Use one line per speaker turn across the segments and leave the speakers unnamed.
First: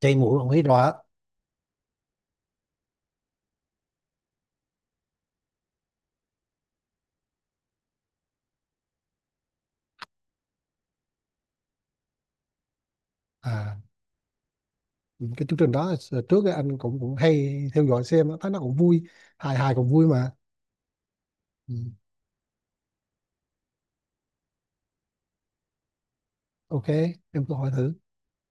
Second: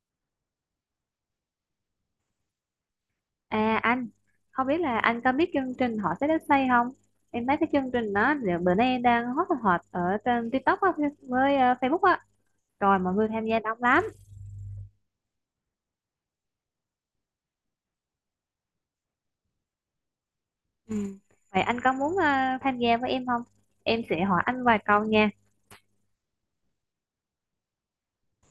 Chảy mũi ông thấy rõ.
À anh, không biết là anh có biết chương trình Họ Sẽ Đất xây không? Em thấy cái chương trình đó giờ bữa nay đang hot hot ở trên TikTok á, với Facebook á. Rồi mọi người tham gia
à
đông lắm.
những cái chương trình đó trước ấy anh cũng cũng hay theo dõi xem á, thấy nó cũng vui, hài hài cũng vui mà.
Ừ. Vậy
Ừ.
anh có muốn tham gia với em không? Em sẽ hỏi anh vài câu nha.
OK, em cứ hỏi thử.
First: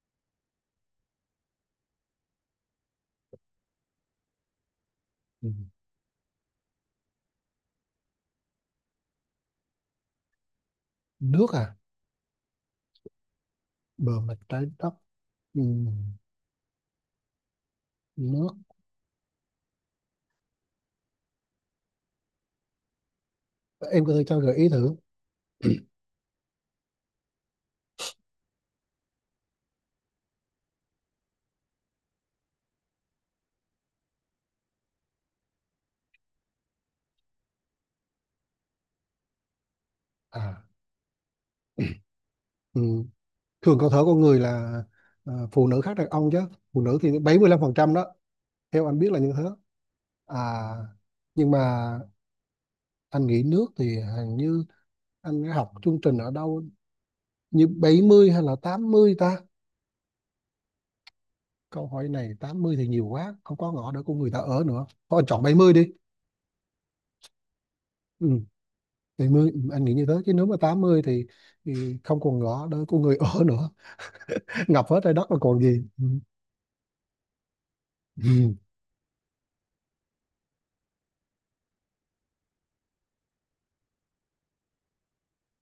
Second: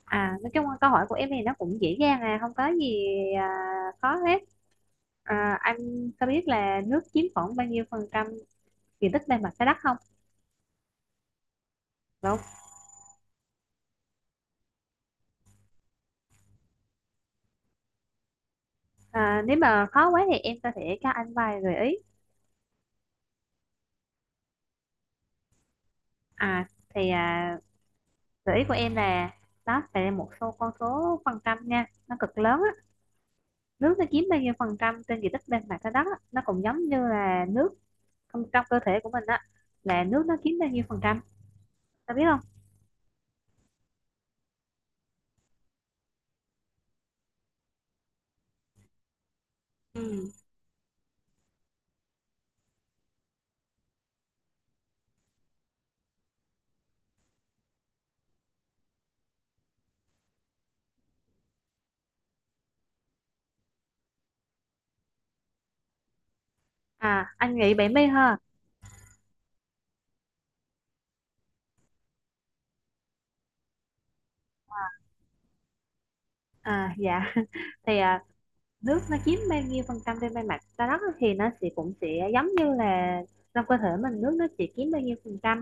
À, nói chung là câu hỏi của em thì nó cũng dễ dàng à, không có gì à, khó hết.
Ừ.
À, anh có biết là nước chiếm khoảng bao nhiêu phần trăm diện tích bề mặt trái đất không?
Nước à?
Đúng.
Bờ mặt trái đất. Ừ. Nước.
À, nếu mà khó quá thì em có thể cho anh vài gợi ý.
Em có thể cho gợi ý thử.
À, thì à, gợi ý của em là nó sẽ một số con số phần trăm nha, nó cực lớn á. Nước nó chiếm bao nhiêu phần trăm trên diện tích bên mặt trái đất á, nó cũng giống như là nước trong cơ thể của mình á, là nước nó chiếm
à
bao nhiêu phần trăm ta biết không?
ừ. Thường cơ thể con người là, phụ nữ khác đàn ông chứ. Phụ nữ thì 75% đó, theo anh biết là như thế.
Ừ.
à nhưng mà anh nghĩ nước thì hình như anh đã học chương trình ở đâu, như 70 hay là 80 ta. Câu hỏi này 80 thì nhiều quá, không có ngõ để của người ta ở nữa. Thôi anh chọn 70 đi.
À anh nghĩ bảy mươi
Ừ,
ha.
bảy mươi, ừ, anh nghĩ như thế. Chứ nếu mà 80 thì không còn ngõ để của người ở nữa. Ngập hết trái đất là còn gì. Ừ.
À dạ thì à,
Ừ.
nước nó chiếm bao nhiêu phần trăm trên bề mặt trái đất á, thì nó sẽ cũng sẽ giống như là trong cơ thể mình nước nó chỉ chiếm bao nhiêu phần trăm.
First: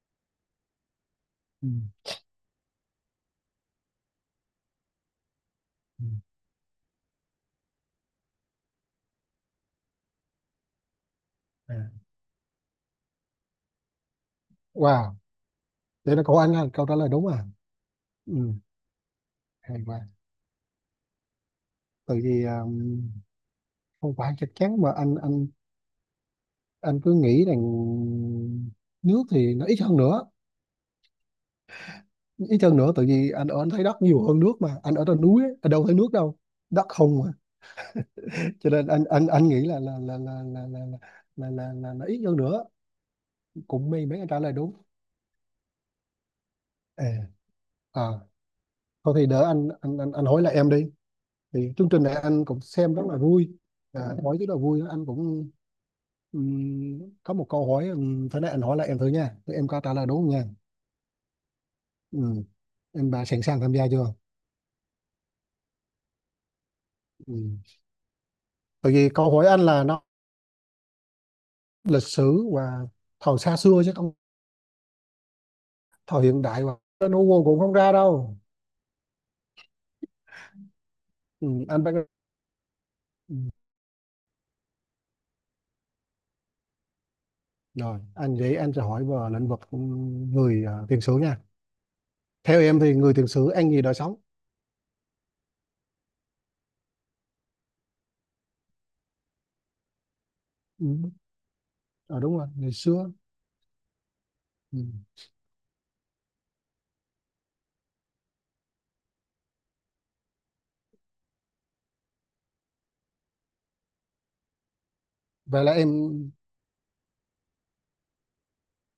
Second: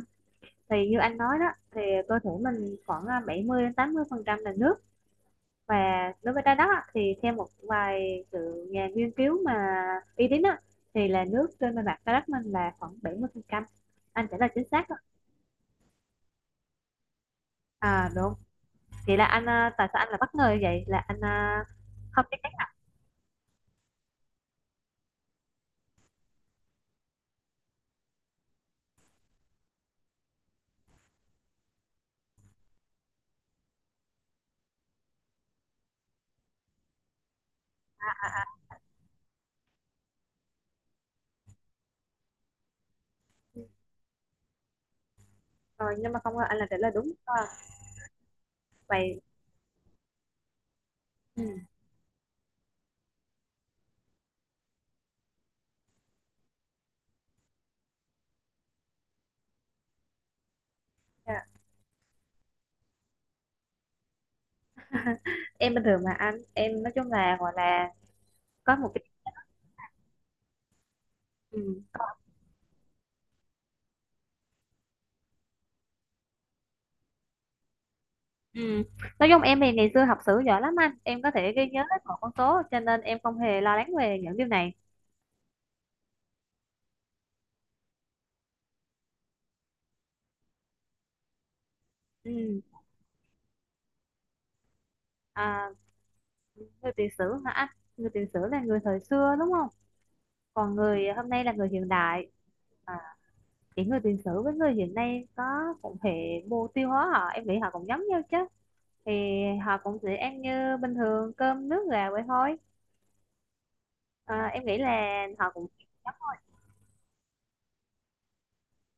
Thì như anh nói đó
Ừ.
thì cơ thể mình khoảng à, 70 đến 80 phần trăm là nước. Và
Ừ.
đối với trái đất á, thì theo một vài sự nhà nghiên cứu mà uy tín á, thì là nước trên bề
À.
mặt trái đất mình là khoảng 70%, anh trả lời chính xác đó.
Wow, vậy là cậu anh là câu trả lời đúng à.
À đúng,
Ừ,
vậy là anh à,
hay
tại sao
quá.
anh là bất ngờ như vậy, là anh à,
Tại
không chắc
vì
chắn à?
không phải chắc chắn mà anh anh cứ nghĩ rằng nước thì nó ít hơn nữa. Ít hơn nữa tại vì anh ở, anh thấy đất nhiều hơn nước mà. Anh ở trên núi, ấy, anh đâu thấy nước đâu. Đất không, cho nên anh nghĩ là, ít hơn nữa. Cũng may mấy anh trả lời đúng.
Rồi nhưng mà không ngờ anh là trả lời
à,
đúng à,
à Thôi
vậy.
thì đỡ anh hỏi lại em đi.
Ừ.
Thì chương trình này anh cũng xem rất là vui, hỏi rất là vui, anh cũng có một câu hỏi, thế này anh hỏi lại em thử nha. Thì em có trả lời đúng không nha.
Dạ.
Ừm, em bà sẵn sàng tham gia chưa.
Em bình thường mà anh, em nói chung là gọi
Ừm,
là có một
tại
cái.
vì câu hỏi anh là nó
Ừ.
lịch sử và thời xa xưa, chứ không thời hiện đại, và nó Google cũng không ra đâu.
Ừ. Nói chung em thì ngày xưa học sử giỏi lắm anh, em có thể ghi nhớ
Anh phải.
hết một con số cho nên em không hề lo lắng về những điều này.
Rồi, anh vậy anh sẽ hỏi vào lĩnh vực người tiền sử nha. Theo
Ừ.
em thì người tiền sử ăn gì đời sống?
À, người tiền sử hả? Người tiền sử là người thời xưa đúng không, còn người
Ừ.
hôm nay là người hiện
Ờ,
đại.
đúng rồi, ngày xưa.
À, thì người tiền sử với người
Ừ.
hiện nay có cũng hệ mô tiêu hóa, họ em nghĩ họ cũng giống nhau chứ. Thì họ cũng sẽ ăn như bình thường, cơm nước gà vậy thôi. À, em nghĩ là họ
Vậy
cũng.
là em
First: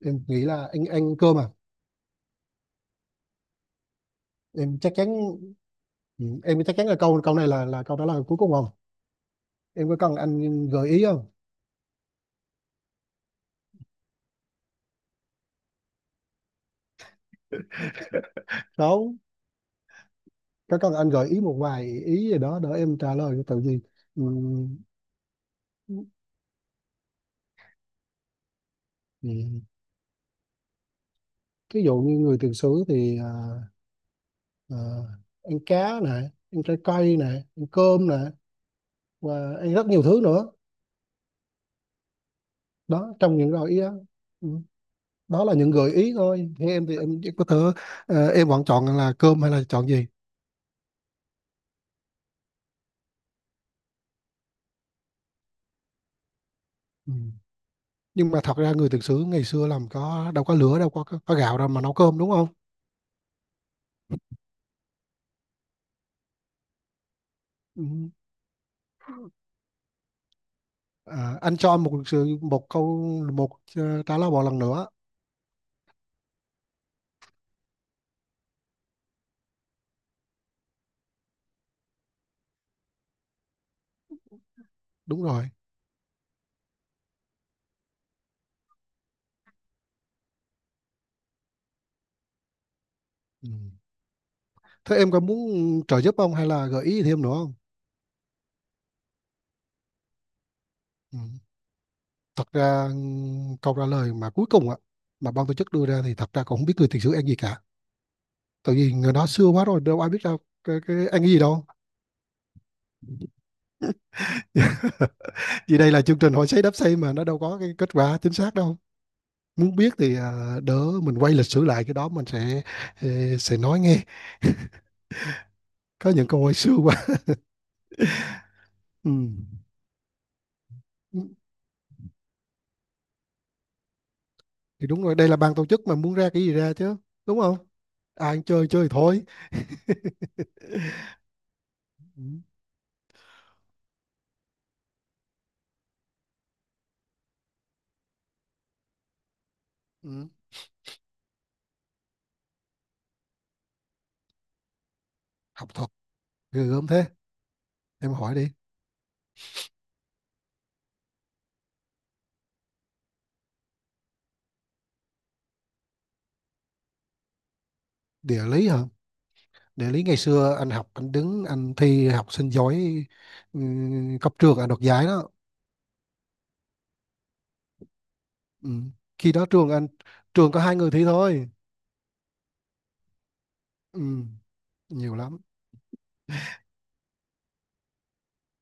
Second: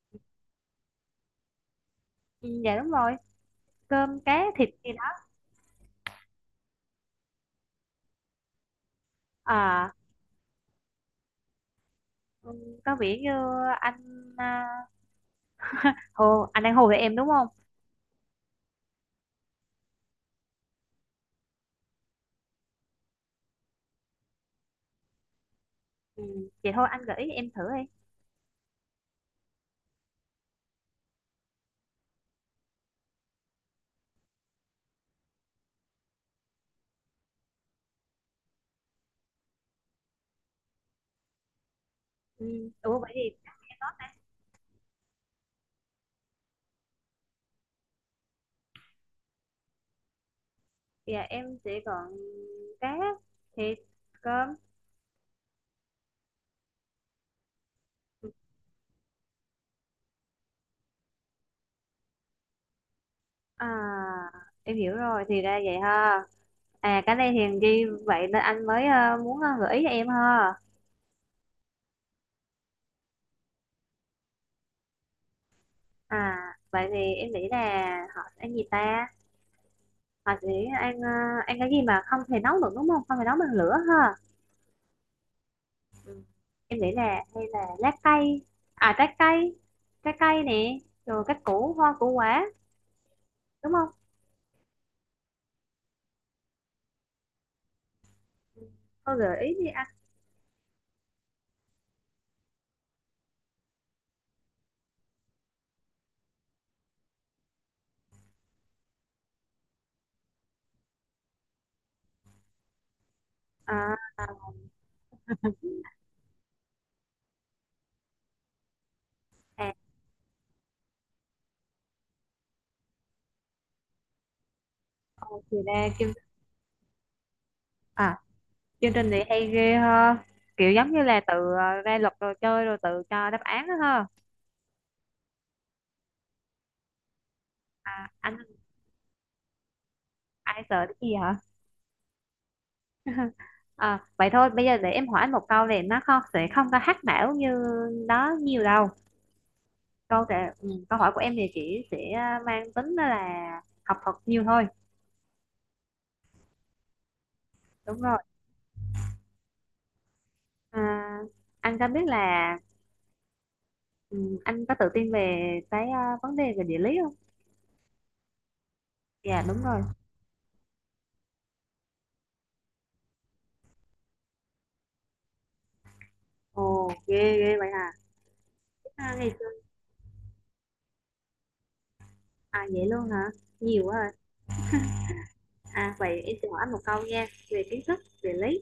em nghĩ là anh ăn cơm à?
Ừ, dạ đúng rồi, cơm cá thịt
Em
gì
chắc
đó.
chắn, ừ, em chắc chắn là câu câu này là câu trả lời cuối cùng không? Em
À
có cần anh gợi ý không?
ừ, có vẻ như anh à, hồ anh đang hồ với em đúng không?
Đâu, có cần anh gợi ý một vài ý gì đó để em trả lời tự gì? Ừ.
Ừ, vậy thôi anh gợi ý em thử đi.
Ừ. Ví dụ như người tiền sử thì ờ, ăn cá này, ăn trái cây này, ăn cơm này và ăn rất nhiều thứ nữa,
Ừ, ủa vậy
đó
thì
trong những gợi ý đó. Ừ, đó là những gợi ý thôi. Thế em thì em chỉ có thể, ờ, em vẫn chọn là cơm hay là chọn gì.
dạ em sẽ gọn cá, thịt, cơm.
Ừ. Nhưng mà thật ra người thực sự ngày xưa làm có đâu có lửa, đâu có có gạo đâu mà nấu cơm, đúng không.
À em hiểu rồi, thì ra vậy ha. À cái này thì ghi
Ừ.
vậy nên anh mới muốn gợi ý cho em ha.
À, anh cho em một sự một câu, một, ờ, trả lời một lần nữa.
À vậy thì em nghĩ là họ sẽ ăn gì ta? Họ sẽ ăn ăn cái gì mà không thể nấu được đúng không? Không thể nấu bằng lửa ha.
Đúng rồi.
Ừ. Em nghĩ là hay là lá cây. À trái cây. Trái cây nè. Rồi cái củ hoa củ quả
Ừ.
đúng không?
Thế em có muốn trợ giúp không hay là gợi ý thêm nữa không.
Cô gợi ý đi anh.
Ừ. Thật ra, ừ, câu trả lời mà cuối cùng ạ, mà ban tổ chức đưa ra thì thật ra cũng không biết người thực sự ăn gì cả, tại vì người đó xưa quá rồi đâu ai biết đâu cái ăn cái gì đâu.
À,
Vì đây là chương trình hỏi sấy đáp xây mà, nó đâu có cái kết quả chính xác đâu.
à,
Muốn biết thì à, đỡ mình quay lịch sử lại, cái đó mình sẽ, ờ, sẽ nói nghe.
à, thì ra
Có
kim.
những câu hỏi xưa quá.
À chương
Ừ.
trình này hay ghê ha, kiểu giống như là tự ra luật rồi chơi rồi tự cho đáp án đó ha.
Thì đúng rồi, đây là ban tổ chức mà, muốn ra cái gì ra chứ, đúng không.
À,
Ai
anh
ăn chơi chơi thôi.
ai sợ cái gì hả?
Ừ.
À, vậy thôi bây giờ để em hỏi anh một câu này, nó không sẽ không có hack não như đó nhiều đâu. Câu
Ừ.
trả, ừ, câu hỏi của em thì chỉ sẽ mang tính đó là học thuật nhiều thôi.
Học thuật ghê gớm thế.
Đúng
Em
rồi.
hỏi đi.
À, anh có biết là ừ, anh có tự tin về cái vấn đề về địa lý không?
Địa lý hả?
Dạ đúng rồi.
Địa lý ngày xưa anh học, anh đứng anh thi học sinh giỏi, ừ, cấp trường anh đoạt giải đó.
Ồ ghê ghê vậy hả.
Ừ.
À, ngày
Khi
xưa.
đó trường anh, trường có hai người thi thôi.
À vậy luôn hả, nhiều quá à.
Ừ. Nhiều lắm.
À, vậy em sẽ hỏi anh một câu nha về kiến thức địa lý.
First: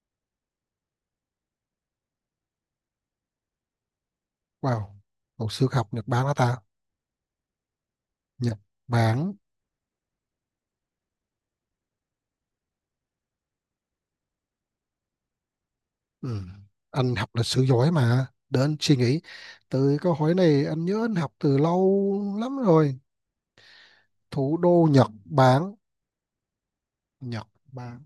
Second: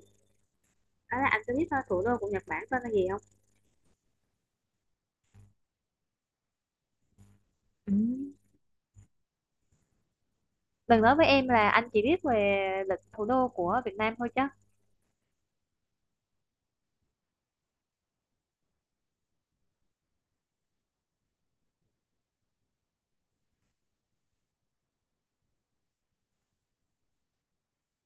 Đó là anh có biết thủ đô của Nhật Bản tên là gì không?
Wow, hồi xưa học Nhật Bản hả ta.
Ừ.
Nhật Bản.
Đừng nói với em là anh chỉ biết về lịch thủ đô của Việt Nam thôi chứ.
Ừ. Anh học lịch sử giỏi mà, để anh suy nghĩ. Từ câu hỏi này anh nhớ anh học từ lâu lắm rồi. Thủ đô Nhật Bản. Nhật Bản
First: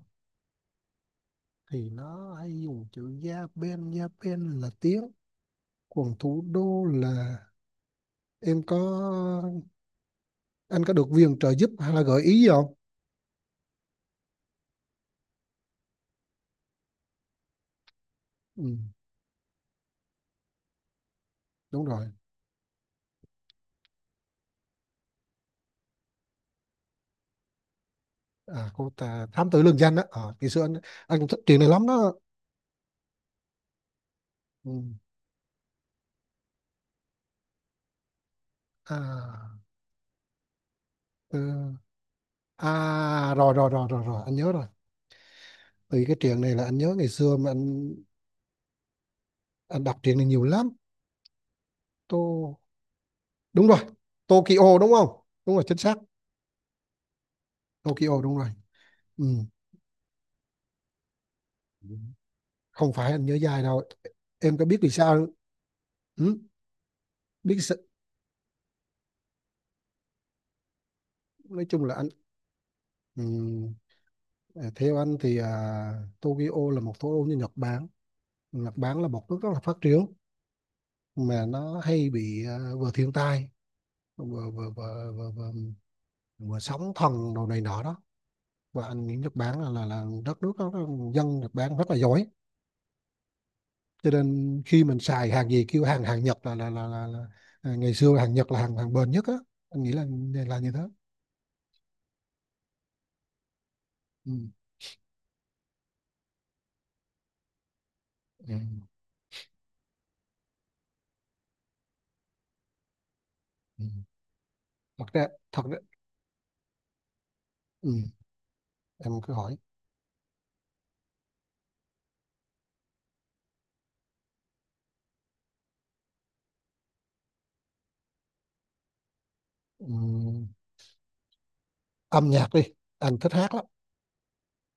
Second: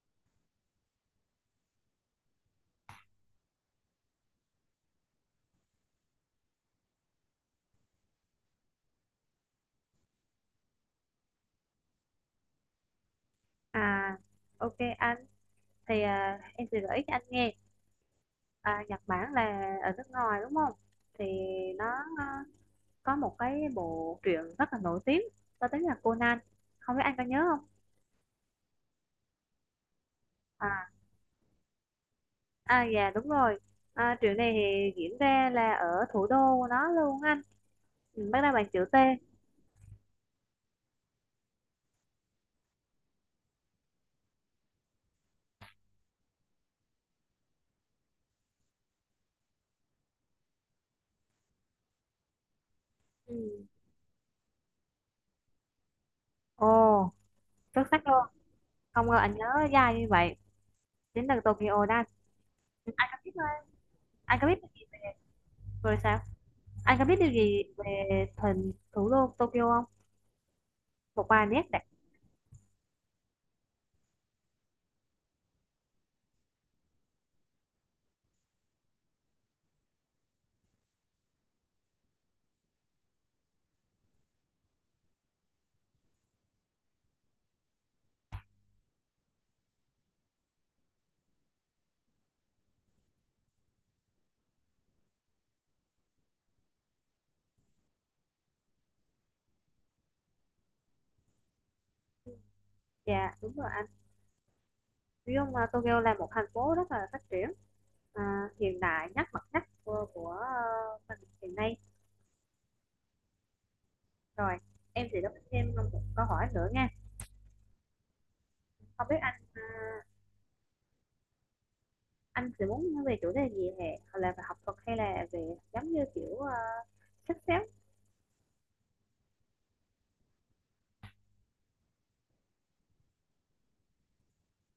thì nó hay dùng chữ Japan, Japan là tiếng. Còn thủ đô là, em có, anh có được viện trợ giúp hay là gợi ý gì không.
À, ok anh. Thì à, em sẽ gợi ý cho anh nghe.
Ừ.
À, Nhật Bản là ở nước ngoài đúng không? Thì
Đúng
nó
rồi.
à, có một cái bộ truyện rất là nổi tiếng có tiếng là Conan. Không biết anh có nhớ không?
À, cô ta thám tử lương danh đó. Ờ, ngày xưa anh
À,
anh cũng thích chuyện này lắm đó.
à dạ đúng rồi. À, truyện này
Ừ.
thì diễn ra là ở thủ đô của nó luôn anh. Ừ, bắt đầu bằng chữ T.
À, ừ. À rồi, rồi rồi rồi rồi anh nhớ rồi. Từ cái chuyện này là anh nhớ ngày xưa mà anh đọc chuyện này nhiều lắm. Tô,
Ừ.
đúng rồi, Tokyo đúng không, đúng rồi, chính xác.
Ồ, xuất sắc
Tokyo
luôn.
đúng rồi.
Không ngờ
Ừ.
anh nhớ dài như vậy. Đến từ Tokyo đó. Ừ,
Không
anh
phải
có
anh
biết
nhớ
thôi.
dài đâu.
Anh có
Em có biết
biết
vì sao không?
rồi sao?
Ừ,
Anh có biết điều
biết
gì
sự-,
về thành thủ đô Tokyo không? Một vài nét
nói
đặc.
chung là anh ừm, theo anh thì à, Tokyo là một thủ đô như Nhật Bản. Nhật Bản là một nước rất là phát triển, mà nó hay bị ờ, vừa thiên tai, vừa vừa vừa, vừa, vừa, vừa sóng thần đồ này nọ đó. Và anh nghĩ Nhật Bản là là đất nước đó, dân Nhật Bản rất là giỏi, cho nên khi mình xài hàng gì kêu hàng, hàng Nhật là là, à, ngày xưa hàng Nhật là hàng, hàng bền nhất á, anh nghĩ là như thế.
Dạ, đúng rồi anh.
Ừ.
Nói chung là Tokyo là một thành phố rất là phát triển, à,
Ừ.
hiện đại nhất mặt nhất của mình hiện nay.
Ừ.
Rồi,
Thật
em sẽ
ra,
đọc
thật
thêm
ra,
một câu hỏi nữa nha.
ừ,
Không biết
em
anh
cứ hỏi.
à, anh sẽ muốn nói về chủ đề gì hả? Hoặc là về học thuật hay là về giống như kiểu sách xếp.
Ừ. Âm nhạc đi, anh thích hát lắm.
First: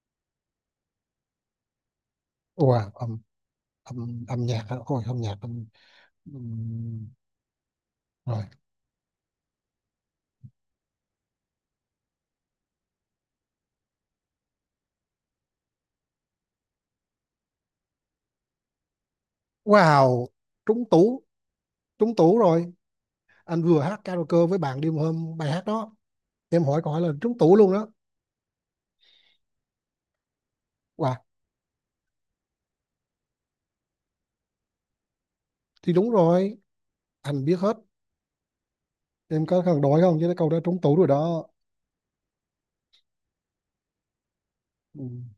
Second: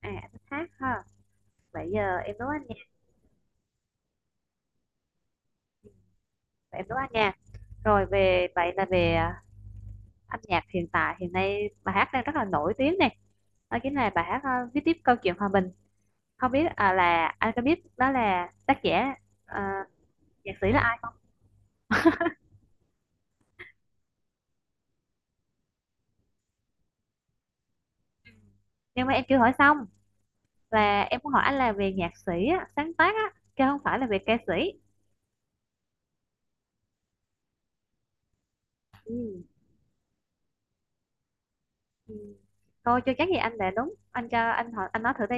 À, anh hát ha? Nãy giờ em nấu ăn nhạc,
Wow, âm âm âm nhạc á. Ôi âm nhạc âm... Ừ.
em nấu ăn nhạc. Rồi
Rồi.
về vậy là về à, âm nhạc hiện tại hiện nay bài hát đang rất là nổi tiếng này. Đó chính là bài hát à, viết tiếp câu chuyện hòa bình. Không biết à, là anh có biết đó là tác giả à,
Wow,
nhạc sĩ là
trúng
ai không?
tủ, trúng tủ rồi. Anh vừa hát karaoke với bạn đêm hôm bài hát đó. Em hỏi câu hỏi là trúng tủ luôn đó.
Nhưng mà em chưa hỏi xong, là
Wow,
em muốn hỏi anh là về nhạc sĩ á, sáng tác á, chứ không phải là về ca sĩ.
thì đúng rồi, anh biết hết.
Ừ.
Em có cần đổi không chứ cái câu đó trúng tủ rồi đó.
Ừ. Thôi chưa chắc gì anh đã đúng. Anh cho anh hỏi anh
Ừ.
nói thử đi.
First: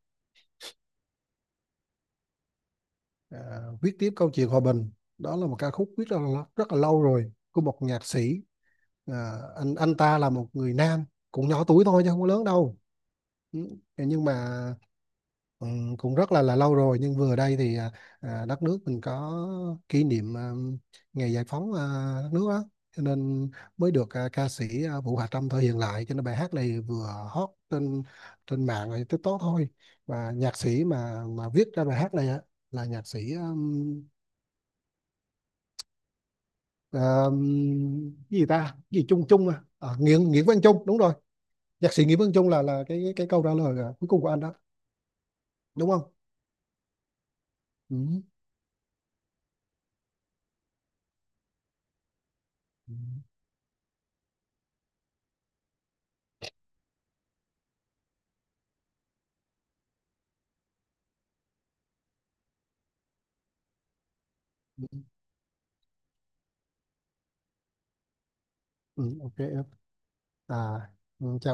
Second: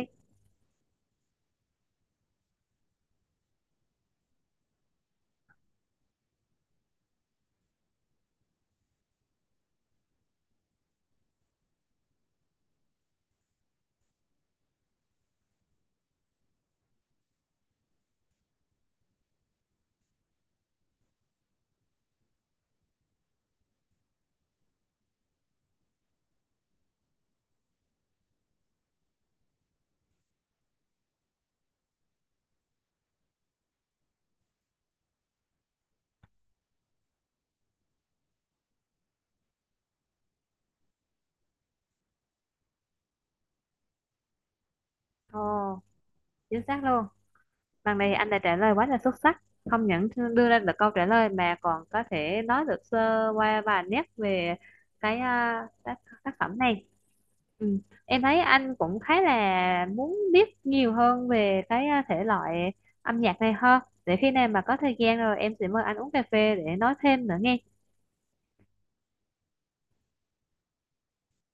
À, viết tiếp câu chuyện hòa bình. Đó là một ca khúc viết rất là lâu rồi của một nhạc sĩ. À, anh ta là một người nam, cũng nhỏ tuổi thôi chứ không có lớn đâu. Ừ. Nhưng mà, ừ, cũng rất là lâu rồi nhưng vừa đây thì à, à, đất nước mình có kỷ niệm à, ngày giải phóng à, đất nước á, cho nên mới được à, ca sĩ à, Vũ Hà Trâm thể hiện lại, cho nên bài hát này vừa hot trên, trên mạng rồi TikTok thôi. Và nhạc sĩ mà viết ra bài hát này á là nhạc sĩ cái gì ta. Cái gì Trung, Trung à, à Nguyễn, Nguyễn Văn Trung, đúng rồi, nhạc sĩ Nguyễn Văn Trung là cái câu trả lời à, cuối cùng của anh đó,
Ồ,
đúng không.
chính xác luôn. Lần này
Ừ.
anh đã trả lời quá là xuất sắc, không những đưa ra được câu trả lời mà còn có thể nói được sơ qua vài nét về cái à, tác, tác phẩm này. Ừ. Em thấy anh cũng khá là muốn biết nhiều hơn về cái à, thể loại âm nhạc này hơn. Để khi nào mà có
Ừ.
thời gian rồi em sẽ mời anh uống cà phê để nói thêm nữa nghe.
Ừ, OK. À, ừ, chào em.